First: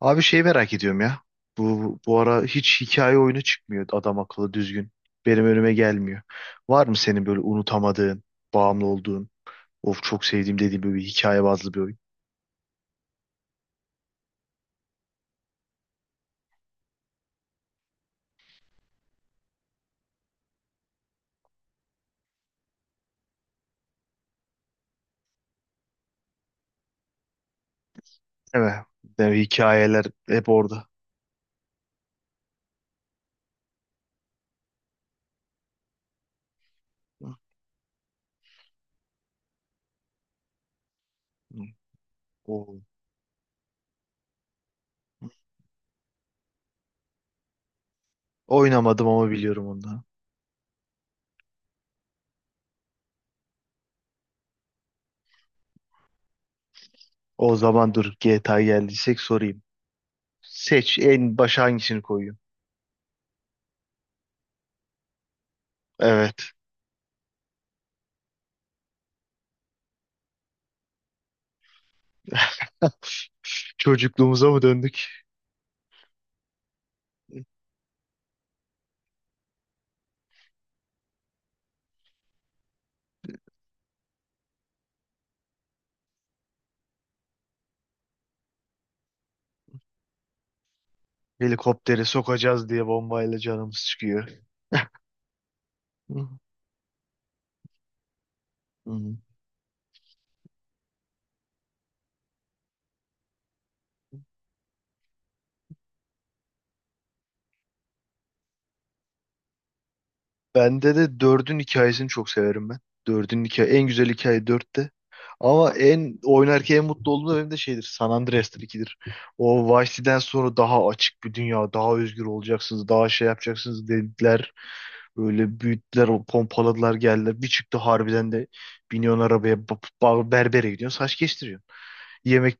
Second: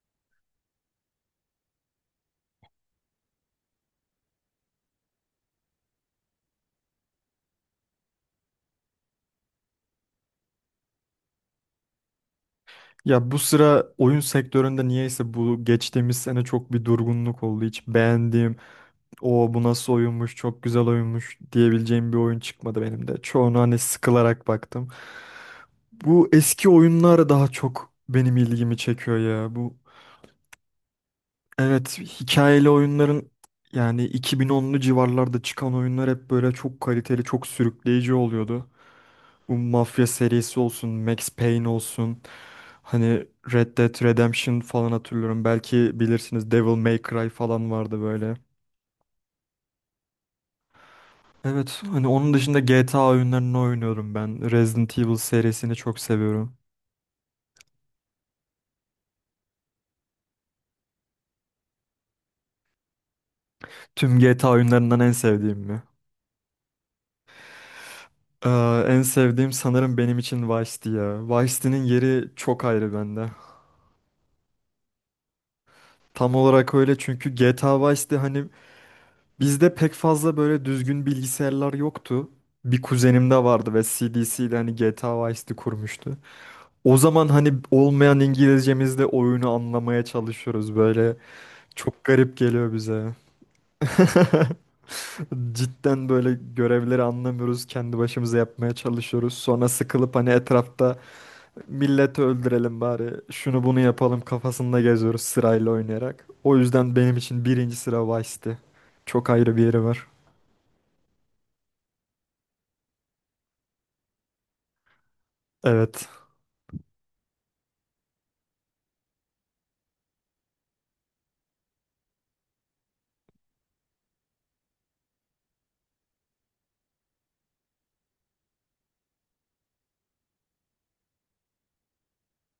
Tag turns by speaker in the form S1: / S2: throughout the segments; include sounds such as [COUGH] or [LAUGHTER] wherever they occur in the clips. S1: Abi şeyi merak ediyorum ya. Bu ara hiç hikaye oyunu çıkmıyor adam akıllı düzgün. Benim önüme gelmiyor. Var mı senin böyle unutamadığın, bağımlı olduğun, of çok sevdiğim dediğin böyle bir hikaye bazlı bir oyun?
S2: Ya bu sıra oyun sektöründe niyeyse bu geçtiğimiz sene çok bir durgunluk oldu. Hiç beğendiğim, o bu nasıl oyunmuş, çok güzel oyunmuş diyebileceğim bir oyun çıkmadı benim de. Çoğunu hani sıkılarak baktım. Bu eski oyunlar daha çok benim
S1: Evet.
S2: ilgimi çekiyor
S1: Yani
S2: ya. Bu
S1: hikayeler hep orada.
S2: evet hikayeli oyunların yani 2010'lu civarlarda çıkan oyunlar hep böyle çok kaliteli,
S1: Hı,
S2: çok sürükleyici oluyordu. Bu mafya serisi olsun, Max
S1: hı.
S2: Payne olsun.
S1: O,
S2: Hani Red Dead Redemption falan hatırlıyorum. Belki bilirsiniz Devil May Cry falan vardı böyle.
S1: oynamadım ama biliyorum ondan.
S2: Evet, hani onun dışında GTA oyunlarını oynuyorum ben. Resident Evil serisini çok seviyorum.
S1: O zaman dur GTA geldiysek sorayım. Seç en başa hangisini koyuyorsun?
S2: Tüm GTA oyunlarından en sevdiğim mi?
S1: Evet.
S2: En sevdiğim sanırım benim için Vice City ya. Vice City'nin yeri çok ayrı bende.
S1: Çocukluğumuza mı döndük?
S2: Tam olarak öyle çünkü GTA Vice City, hani, bizde pek fazla böyle düzgün bilgisayarlar yoktu. Bir kuzenimde vardı ve CDC ile hani GTA Vice City kurmuştu. O zaman hani olmayan İngilizcemizle oyunu anlamaya çalışıyoruz böyle.
S1: Helikoptere
S2: Çok garip
S1: sokacağız
S2: geliyor
S1: diye
S2: bize.
S1: bombayla canımız çıkıyor.
S2: [LAUGHS] Cidden
S1: Hı.
S2: böyle görevleri anlamıyoruz. Kendi başımıza yapmaya
S1: Hı.
S2: çalışıyoruz. Sonra sıkılıp hani etrafta milleti öldürelim bari. Şunu bunu yapalım kafasında geziyoruz sırayla oynayarak. O yüzden benim için birinci sıra Vice City. Çok ayrı bir yeri var.
S1: Bende de dördün hikayesini çok severim ben. Dördün hikaye en güzel hikaye dörtte. Ama
S2: Evet.
S1: en oynarken en mutlu olduğum da benim de şeydir. San Andreas'tır ikidir. O Vice City'den sonra daha açık bir dünya, daha özgür olacaksınız, daha şey yapacaksınız dediler. Böyle büyüttüler, o pompaladılar geldiler. Bir çıktı harbiden de biniyorsun arabaya, berbere gidiyorsun, saç kestiriyorsun. Yemek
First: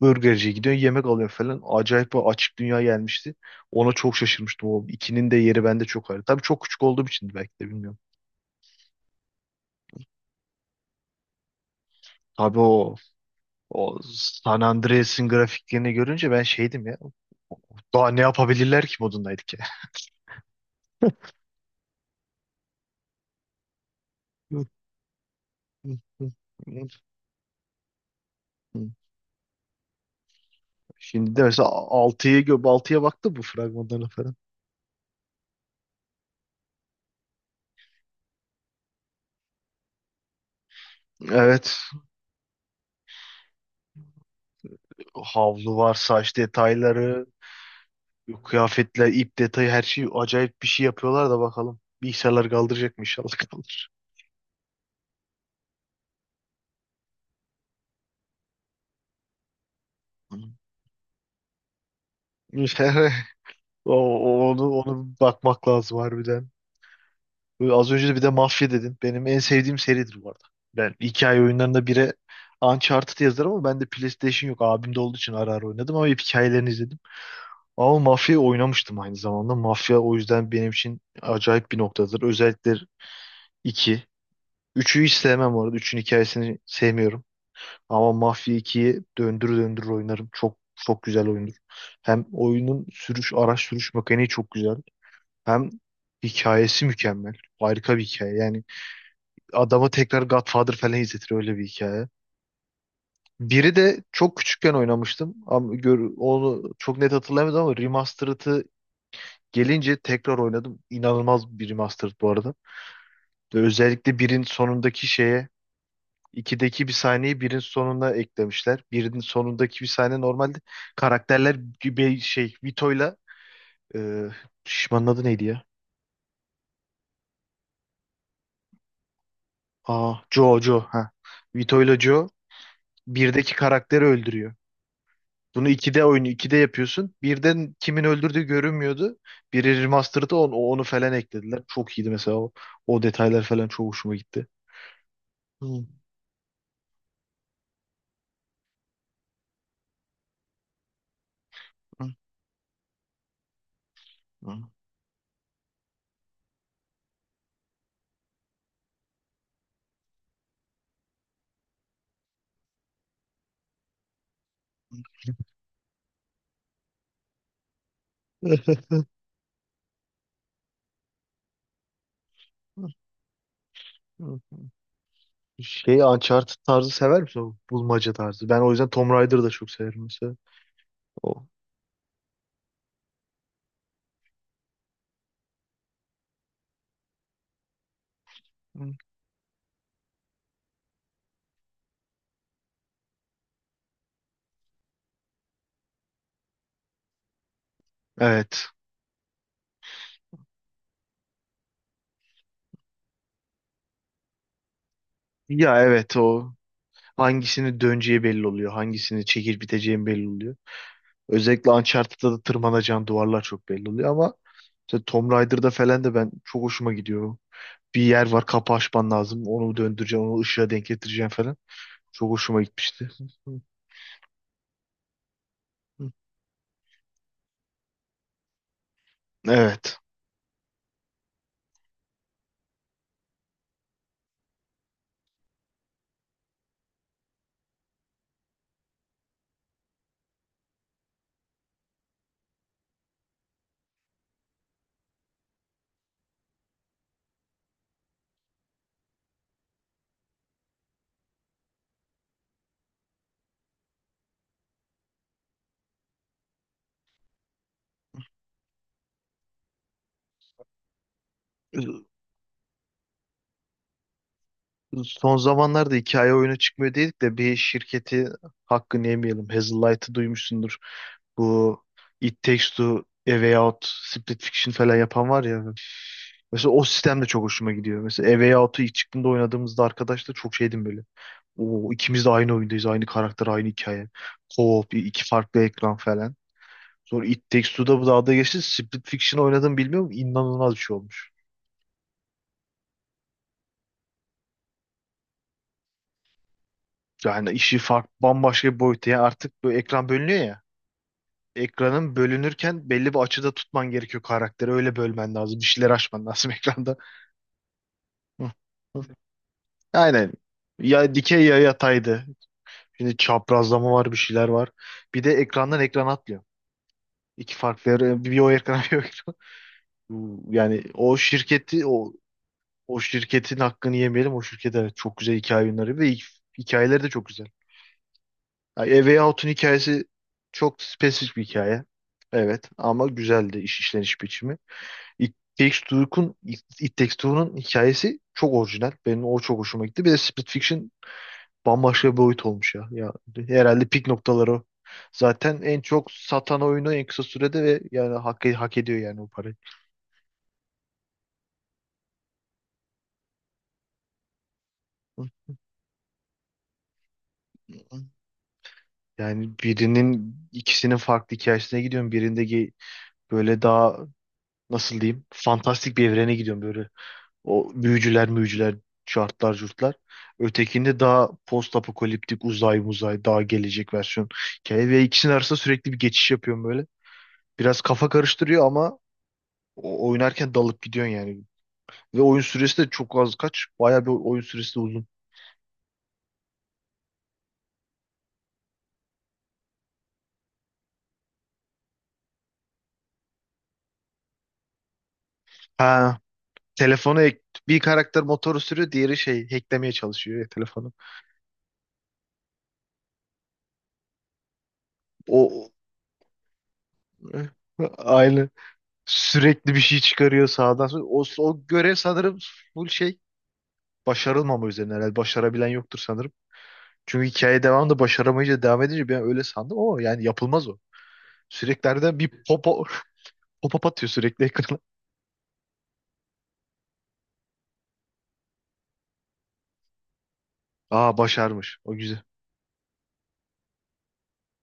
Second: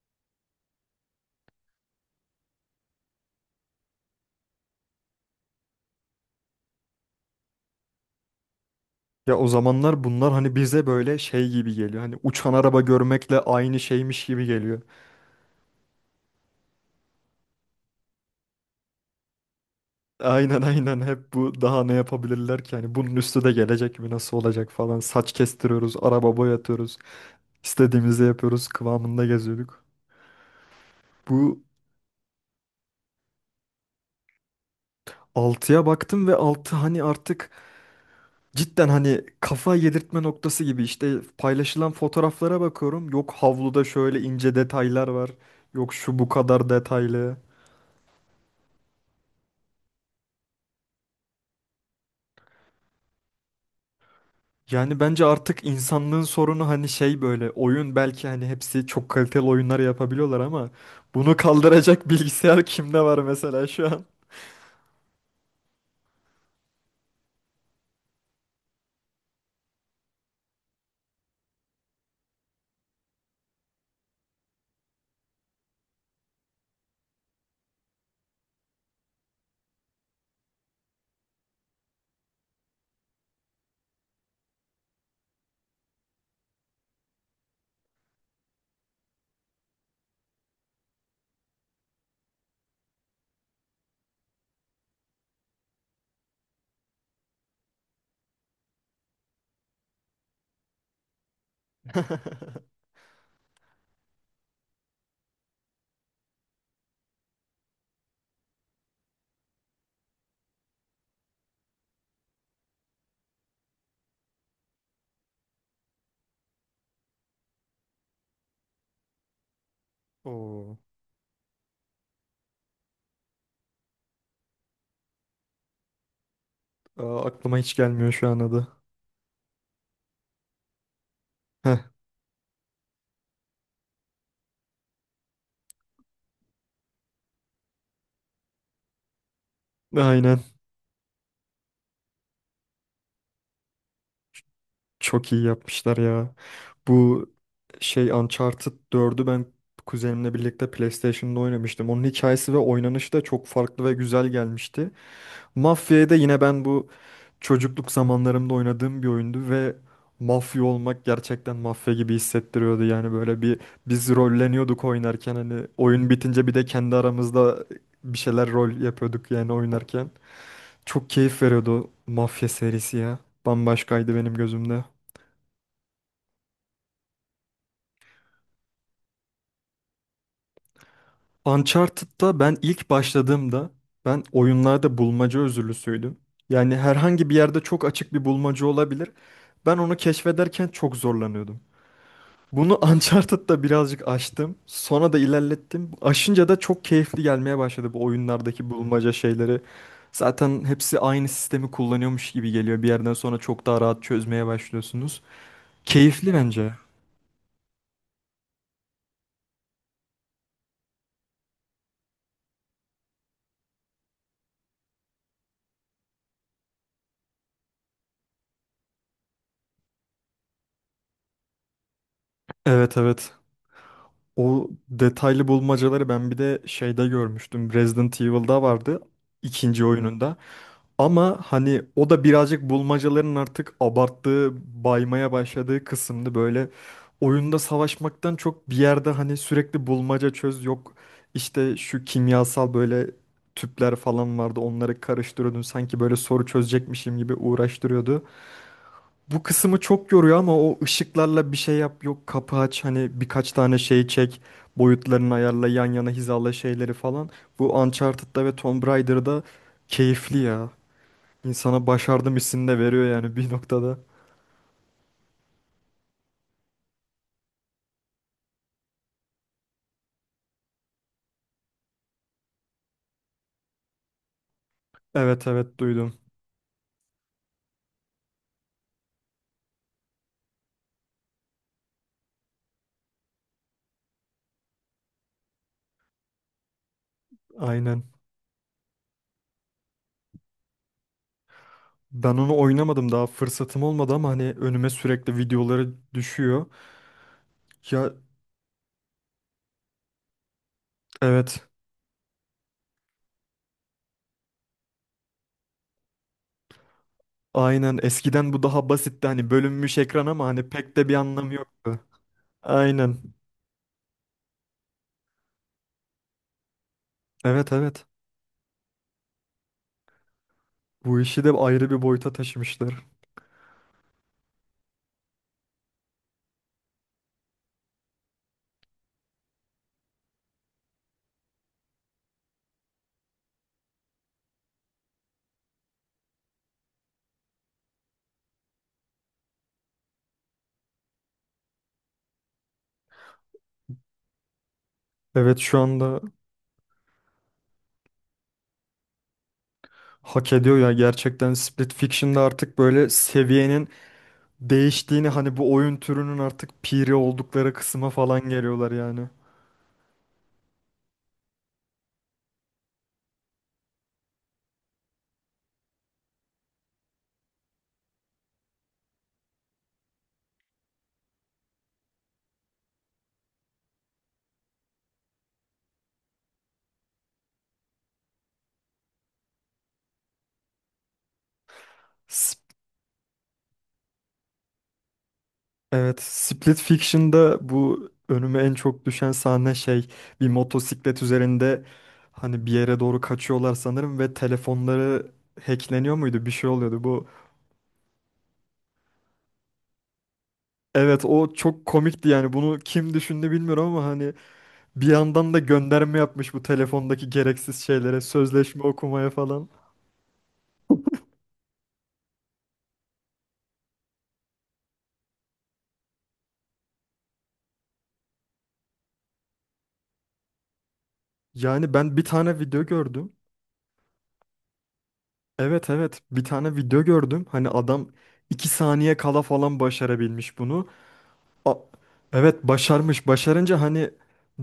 S1: burgerciye gidiyorsun, yemek alıyorsun falan. Acayip bir açık dünya gelmişti. Ona çok şaşırmıştım. O ikinin de yeri bende çok ayrı. Tabii çok küçük olduğum için belki de bilmiyorum.
S2: Ya o zamanlar bunlar hani bize böyle şey gibi geliyor. Hani uçan
S1: Abi
S2: araba
S1: o
S2: görmekle aynı
S1: o
S2: şeymiş gibi
S1: San
S2: geliyor.
S1: Andreas'ın grafiklerini görünce ben şeydim ya. Daha ne yapabilirler ki modundaydık ya.
S2: Aynen, aynen, hep bu daha ne yapabilirler ki? Hani bunun üstü de gelecek mi nasıl olacak
S1: [LAUGHS]
S2: falan. Saç kestiriyoruz, araba boyatıyoruz. İstediğimizi yapıyoruz kıvamında geziyorduk.
S1: Şimdi de
S2: Bu
S1: mesela 6'ya baktı bu fragmanlarına falan.
S2: altıya baktım ve 6 hani artık cidden hani kafa yedirtme noktası gibi işte
S1: Evet.
S2: paylaşılan fotoğraflara bakıyorum. Yok, havluda şöyle ince detaylar var.
S1: Havlu var,
S2: Yok, şu bu
S1: saç
S2: kadar
S1: detayları,
S2: detaylı.
S1: kıyafetler, ip detayı her şey acayip bir şey yapıyorlar da bakalım. Bilgisayarlar kaldıracak mı inşallah kaldır.
S2: Yani bence artık insanlığın sorunu hani şey böyle oyun belki hani hepsi çok kaliteli oyunlar yapabiliyorlar ama bunu kaldıracak [LAUGHS] bilgisayar kimde var
S1: [LAUGHS]
S2: mesela şu
S1: O,
S2: an?
S1: o- onu onu bakmak lazım harbiden. Böyle az önce de bir de mafya dedin. Benim en sevdiğim seridir bu arada. Ben hikaye oyunlarında bire Uncharted yazarım ama bende PlayStation yok. Abimde olduğu için ara ara oynadım ama hep hikayelerini izledim. Ama mafya oynamıştım aynı zamanda. Mafya o yüzden benim için acayip bir noktadır. Özellikle 2, üçü hiç sevmem bu arada. 3'ün hikayesini sevmiyorum. Ama Mafya 2'yi döndür döndür oynarım. Çok çok güzel oyundur. Hem oyunun sürüş, araç sürüş mekaniği çok güzel. Hem hikayesi mükemmel. Harika bir hikaye. Yani adamı tekrar Godfather falan izletir öyle bir hikaye.
S2: [LAUGHS]
S1: Biri de çok küçükken oynamıştım. Ama gör, onu çok net hatırlayamadım ama remastered'ı gelince tekrar oynadım. İnanılmaz bir remastered bu arada. Özellikle birin sonundaki şeye 2'deki bir sahneyi birin sonuna eklemişler. Birin sonundaki bir sahne normalde
S2: Oo.
S1: karakterler gibi şey Vito'yla e, şişmanın adı neydi ya?
S2: Aa, aklıma hiç gelmiyor şu an adı.
S1: Aa, Joe Joe ha.
S2: Heh,
S1: Vito'yla Joe birdeki karakteri öldürüyor. Bunu 2D oyunu 2D yapıyorsun. Birden kimin öldürdüğü görünmüyordu. Biri remaster'da
S2: aynen.
S1: onu, onu falan eklediler. Çok iyiydi mesela o, o detaylar falan çok hoşuma gitti.
S2: Çok iyi yapmışlar ya. Bu şey Uncharted 4'ü ben kuzenimle birlikte PlayStation'da oynamıştım. Onun hikayesi ve oynanışı da çok farklı ve güzel
S1: Hı,
S2: gelmişti. Mafya'ya da yine ben bu çocukluk zamanlarımda oynadığım bir oyundu ve mafya olmak gerçekten mafya gibi hissettiriyordu. Yani böyle biz rolleniyorduk oynarken hani oyun bitince bir de kendi aramızda bir şeyler rol
S1: hı,
S2: yapıyorduk yani oynarken. Çok keyif veriyordu o mafya serisi ya. Bambaşkaydı benim
S1: hı.
S2: gözümde.
S1: [LAUGHS] Şey Uncharted tarzı sever misin? O bulmaca tarzı. Ben o yüzden Tomb Raider'ı da çok severim mesela. O.
S2: Uncharted'da ben ilk başladığımda ben oyunlarda bulmaca özürlüsüydüm. Yani herhangi bir yerde çok açık bir bulmaca
S1: Hı.
S2: olabilir. Ben onu keşfederken çok zorlanıyordum. Bunu [LAUGHS] Uncharted'da birazcık aştım. Sonra da ilerlettim. Aşınca da çok keyifli gelmeye başladı bu
S1: Evet.
S2: oyunlardaki bulmaca şeyleri. Zaten hepsi aynı sistemi kullanıyormuş gibi geliyor. Bir yerden sonra çok daha rahat çözmeye başlıyorsunuz.
S1: Ya evet
S2: Keyifli
S1: o.
S2: bence.
S1: Hangisini döneceği belli oluyor. Hangisini çekip biteceğin belli oluyor. Özellikle Uncharted'da da tırmanacağın duvarlar çok belli oluyor ama mesela Tomb Raider'da falan da ben çok hoşuma gidiyor. Bir yer var kapı açman lazım. Onu döndüreceğim, onu ışığa denk getireceğim falan. Çok hoşuma
S2: Evet,
S1: gitmişti.
S2: evet. O detaylı bulmacaları ben bir de şeyde görmüştüm. Resident Evil'da vardı. İkinci
S1: Evet.
S2: oyununda. Ama hani o da birazcık bulmacaların artık abarttığı, baymaya başladığı kısımdı. Böyle oyunda savaşmaktan çok bir yerde hani sürekli bulmaca çöz yok. İşte şu kimyasal böyle tüpler falan vardı onları karıştırıyordun. Sanki böyle soru çözecekmişim gibi uğraştırıyordu. Bu kısmı çok yoruyor ama o ışıklarla bir şey yap yok kapı aç hani birkaç tane şey çek. Boyutlarını ayarla, yan yana hizala şeyleri falan. Bu Uncharted'da ve Tomb Raider'da keyifli ya. İnsana başardım hissini de veriyor yani bir noktada.
S1: Son zamanlarda hikaye oyunu çıkmıyor dedik de bir şirketi hakkını yemeyelim. Hazelight'ı duymuşsundur. Bu It Takes Two, A Way Out, Split Fiction falan yapan var
S2: Evet,
S1: ya.
S2: evet duydum.
S1: Mesela o sistem de çok hoşuma gidiyor. Mesela A Way Out'u ilk çıktığında oynadığımızda arkadaşlar çok şeydim böyle. Oo, ikimiz de aynı oyundayız. Aynı karakter, aynı hikaye. Co-op, iki farklı ekran falan. Sonra It Takes Two'da
S2: Aynen.
S1: bu dalga geçti. Split Fiction oynadım bilmiyorum. İnanılmaz bir şey olmuş.
S2: Ben onu oynamadım daha fırsatım olmadı ama hani önüme sürekli videoları düşüyor.
S1: Yani işi farklı
S2: Ya,
S1: bambaşka bir boyuta. Yani artık bu ekran bölünüyor ya.
S2: evet.
S1: Ekranın bölünürken belli bir açıda tutman gerekiyor karakteri. Öyle bölmen lazım. Bir şeyler açman lazım [LAUGHS] ekranda.
S2: Aynen,
S1: Hı,
S2: eskiden bu daha
S1: hı.
S2: basitti hani bölünmüş ekran
S1: Aynen.
S2: ama hani pek de
S1: Ya
S2: bir
S1: dikey
S2: anlamı
S1: ya
S2: yoktu.
S1: yataydı. Şimdi
S2: Aynen.
S1: çaprazlama var bir şeyler var. Bir de ekrandan ekran atlıyor. İki
S2: Evet,
S1: farklı
S2: evet.
S1: bir o ekrana [LAUGHS] bir o ekrana. Yani o
S2: Bu işi de
S1: şirketi
S2: ayrı bir
S1: o
S2: boyuta taşımışlar.
S1: O şirketin hakkını yemeyelim. O şirket evet çok güzel hikaye yayınları ve hikayeleri de çok güzel. Yani A Way Out'un hikayesi çok spesifik bir hikaye. Evet ama güzeldi iş işleniş biçimi. It Takes Two'nun hikayesi çok orijinal. Benim o çok hoşuma gitti. Bir de Split Fiction bambaşka bir boyut olmuş ya. Ya herhalde pik noktaları o.
S2: Evet
S1: Zaten
S2: şu
S1: en çok
S2: anda
S1: satan oyunu en kısa sürede ve yani hak ediyor yani o parayı.
S2: hak ediyor ya gerçekten Split Fiction'da artık böyle seviyenin değiştiğini hani bu oyun türünün artık piri oldukları kısma falan geliyorlar yani.
S1: Yani birinin ikisinin farklı hikayesine gidiyorum. Birinde böyle daha nasıl diyeyim fantastik bir evrene gidiyorum böyle. O büyücüler müyücüler şartlar curtlar. Ötekinde daha post apokaliptik uzay muzay daha gelecek versiyon. Hikaye ve ikisinin arasında sürekli bir geçiş yapıyorum böyle. Biraz kafa karıştırıyor ama oynarken dalıp gidiyorsun yani. Ve oyun
S2: Sp-
S1: süresi de çok az kaç. Bayağı bir oyun süresi de uzun.
S2: Evet, Split Fiction'da bu önüme en çok düşen sahne şey bir motosiklet üzerinde hani bir yere doğru kaçıyorlar sanırım ve telefonları hackleniyor
S1: Ha,
S2: muydu bir şey oluyordu
S1: telefonu
S2: bu.
S1: ek- bir karakter motoru sürüyor, diğeri şey hacklemeye çalışıyor ya telefonu.
S2: Evet o çok komikti yani bunu kim düşündü bilmiyorum ama hani bir yandan da
S1: O
S2: gönderme yapmış bu telefondaki
S1: [LAUGHS]
S2: gereksiz şeylere
S1: aynı.
S2: sözleşme okumaya falan.
S1: Sürekli bir şey çıkarıyor sağdan sola. O, o görev sanırım full şey başarılmama üzerine herhalde. Başarabilen yoktur sanırım. Çünkü hikaye devamında başaramayınca devam edince ben öyle sandım ama yani yapılmaz o. Sürekli
S2: Yani ben
S1: harbiden
S2: bir
S1: bir
S2: tane
S1: popo,
S2: video gördüm.
S1: [LAUGHS] pop-up atıyor sürekli ekrana.
S2: Evet, evet bir tane video gördüm hani adam 2 saniye kala falan başarabilmiş bunu.
S1: Aa
S2: A-
S1: başarmış. O güzel.
S2: Evet başarmış. Başarınca hani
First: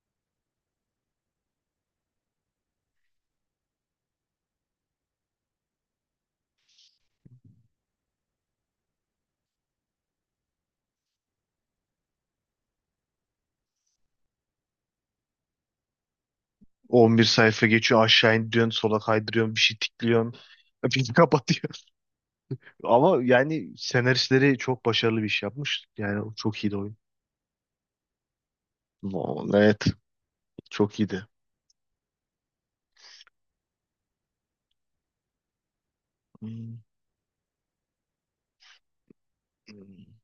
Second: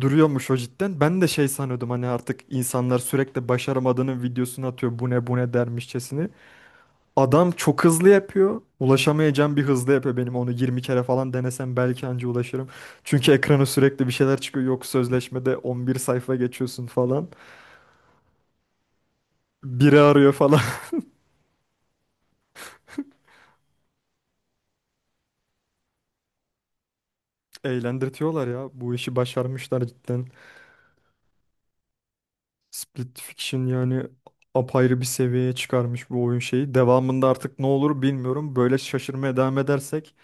S2: duruyormuş o cidden. Ben de şey sanıyordum hani artık insanlar sürekli başaramadığının videosunu atıyor. Bu ne bu ne dermişçesini. Adam çok hızlı yapıyor. Ulaşamayacağım bir hızlı yapıyor benim. Onu 20 kere falan denesem belki anca ulaşırım. Çünkü ekrana sürekli bir şeyler çıkıyor. Yok sözleşmede 11 sayfa geçiyorsun
S1: 11
S2: falan.
S1: sayfa geçiyor aşağı indiriyorsun sola kaydırıyorsun bir şey
S2: Biri
S1: tıklıyorsun.
S2: arıyor falan.
S1: Bir [LAUGHS] kapatıyor. Ama yani senaristleri çok başarılı bir iş yapmış. Yani o çok iyiydi oyun.
S2: [LAUGHS] Eğlendirtiyorlar ya. Bu işi
S1: No,
S2: başarmışlar
S1: evet
S2: cidden.
S1: çok iyiydi.
S2: Split Fiction yani apayrı bir seviyeye çıkarmış bu oyun
S1: Hmm.
S2: şeyi. Devamında artık ne olur bilmiyorum. Böyle şaşırmaya devam edersek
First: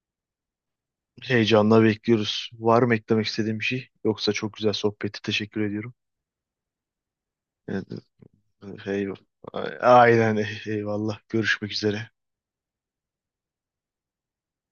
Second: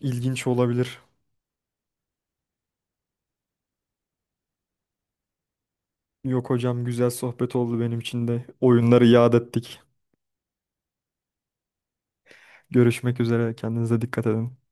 S2: ilginç olabilir.
S1: Heyecanla bekliyoruz. Var mı eklemek istediğim bir şey? Yoksa çok güzel sohbeti teşekkür ediyorum.
S2: Yok hocam güzel sohbet oldu
S1: Evet,
S2: benim için de. Oyunları
S1: eyvallah.
S2: yad ettik.
S1: Aynen eyvallah. Görüşmek üzere.
S2: Görüşmek üzere. Kendinize dikkat edin.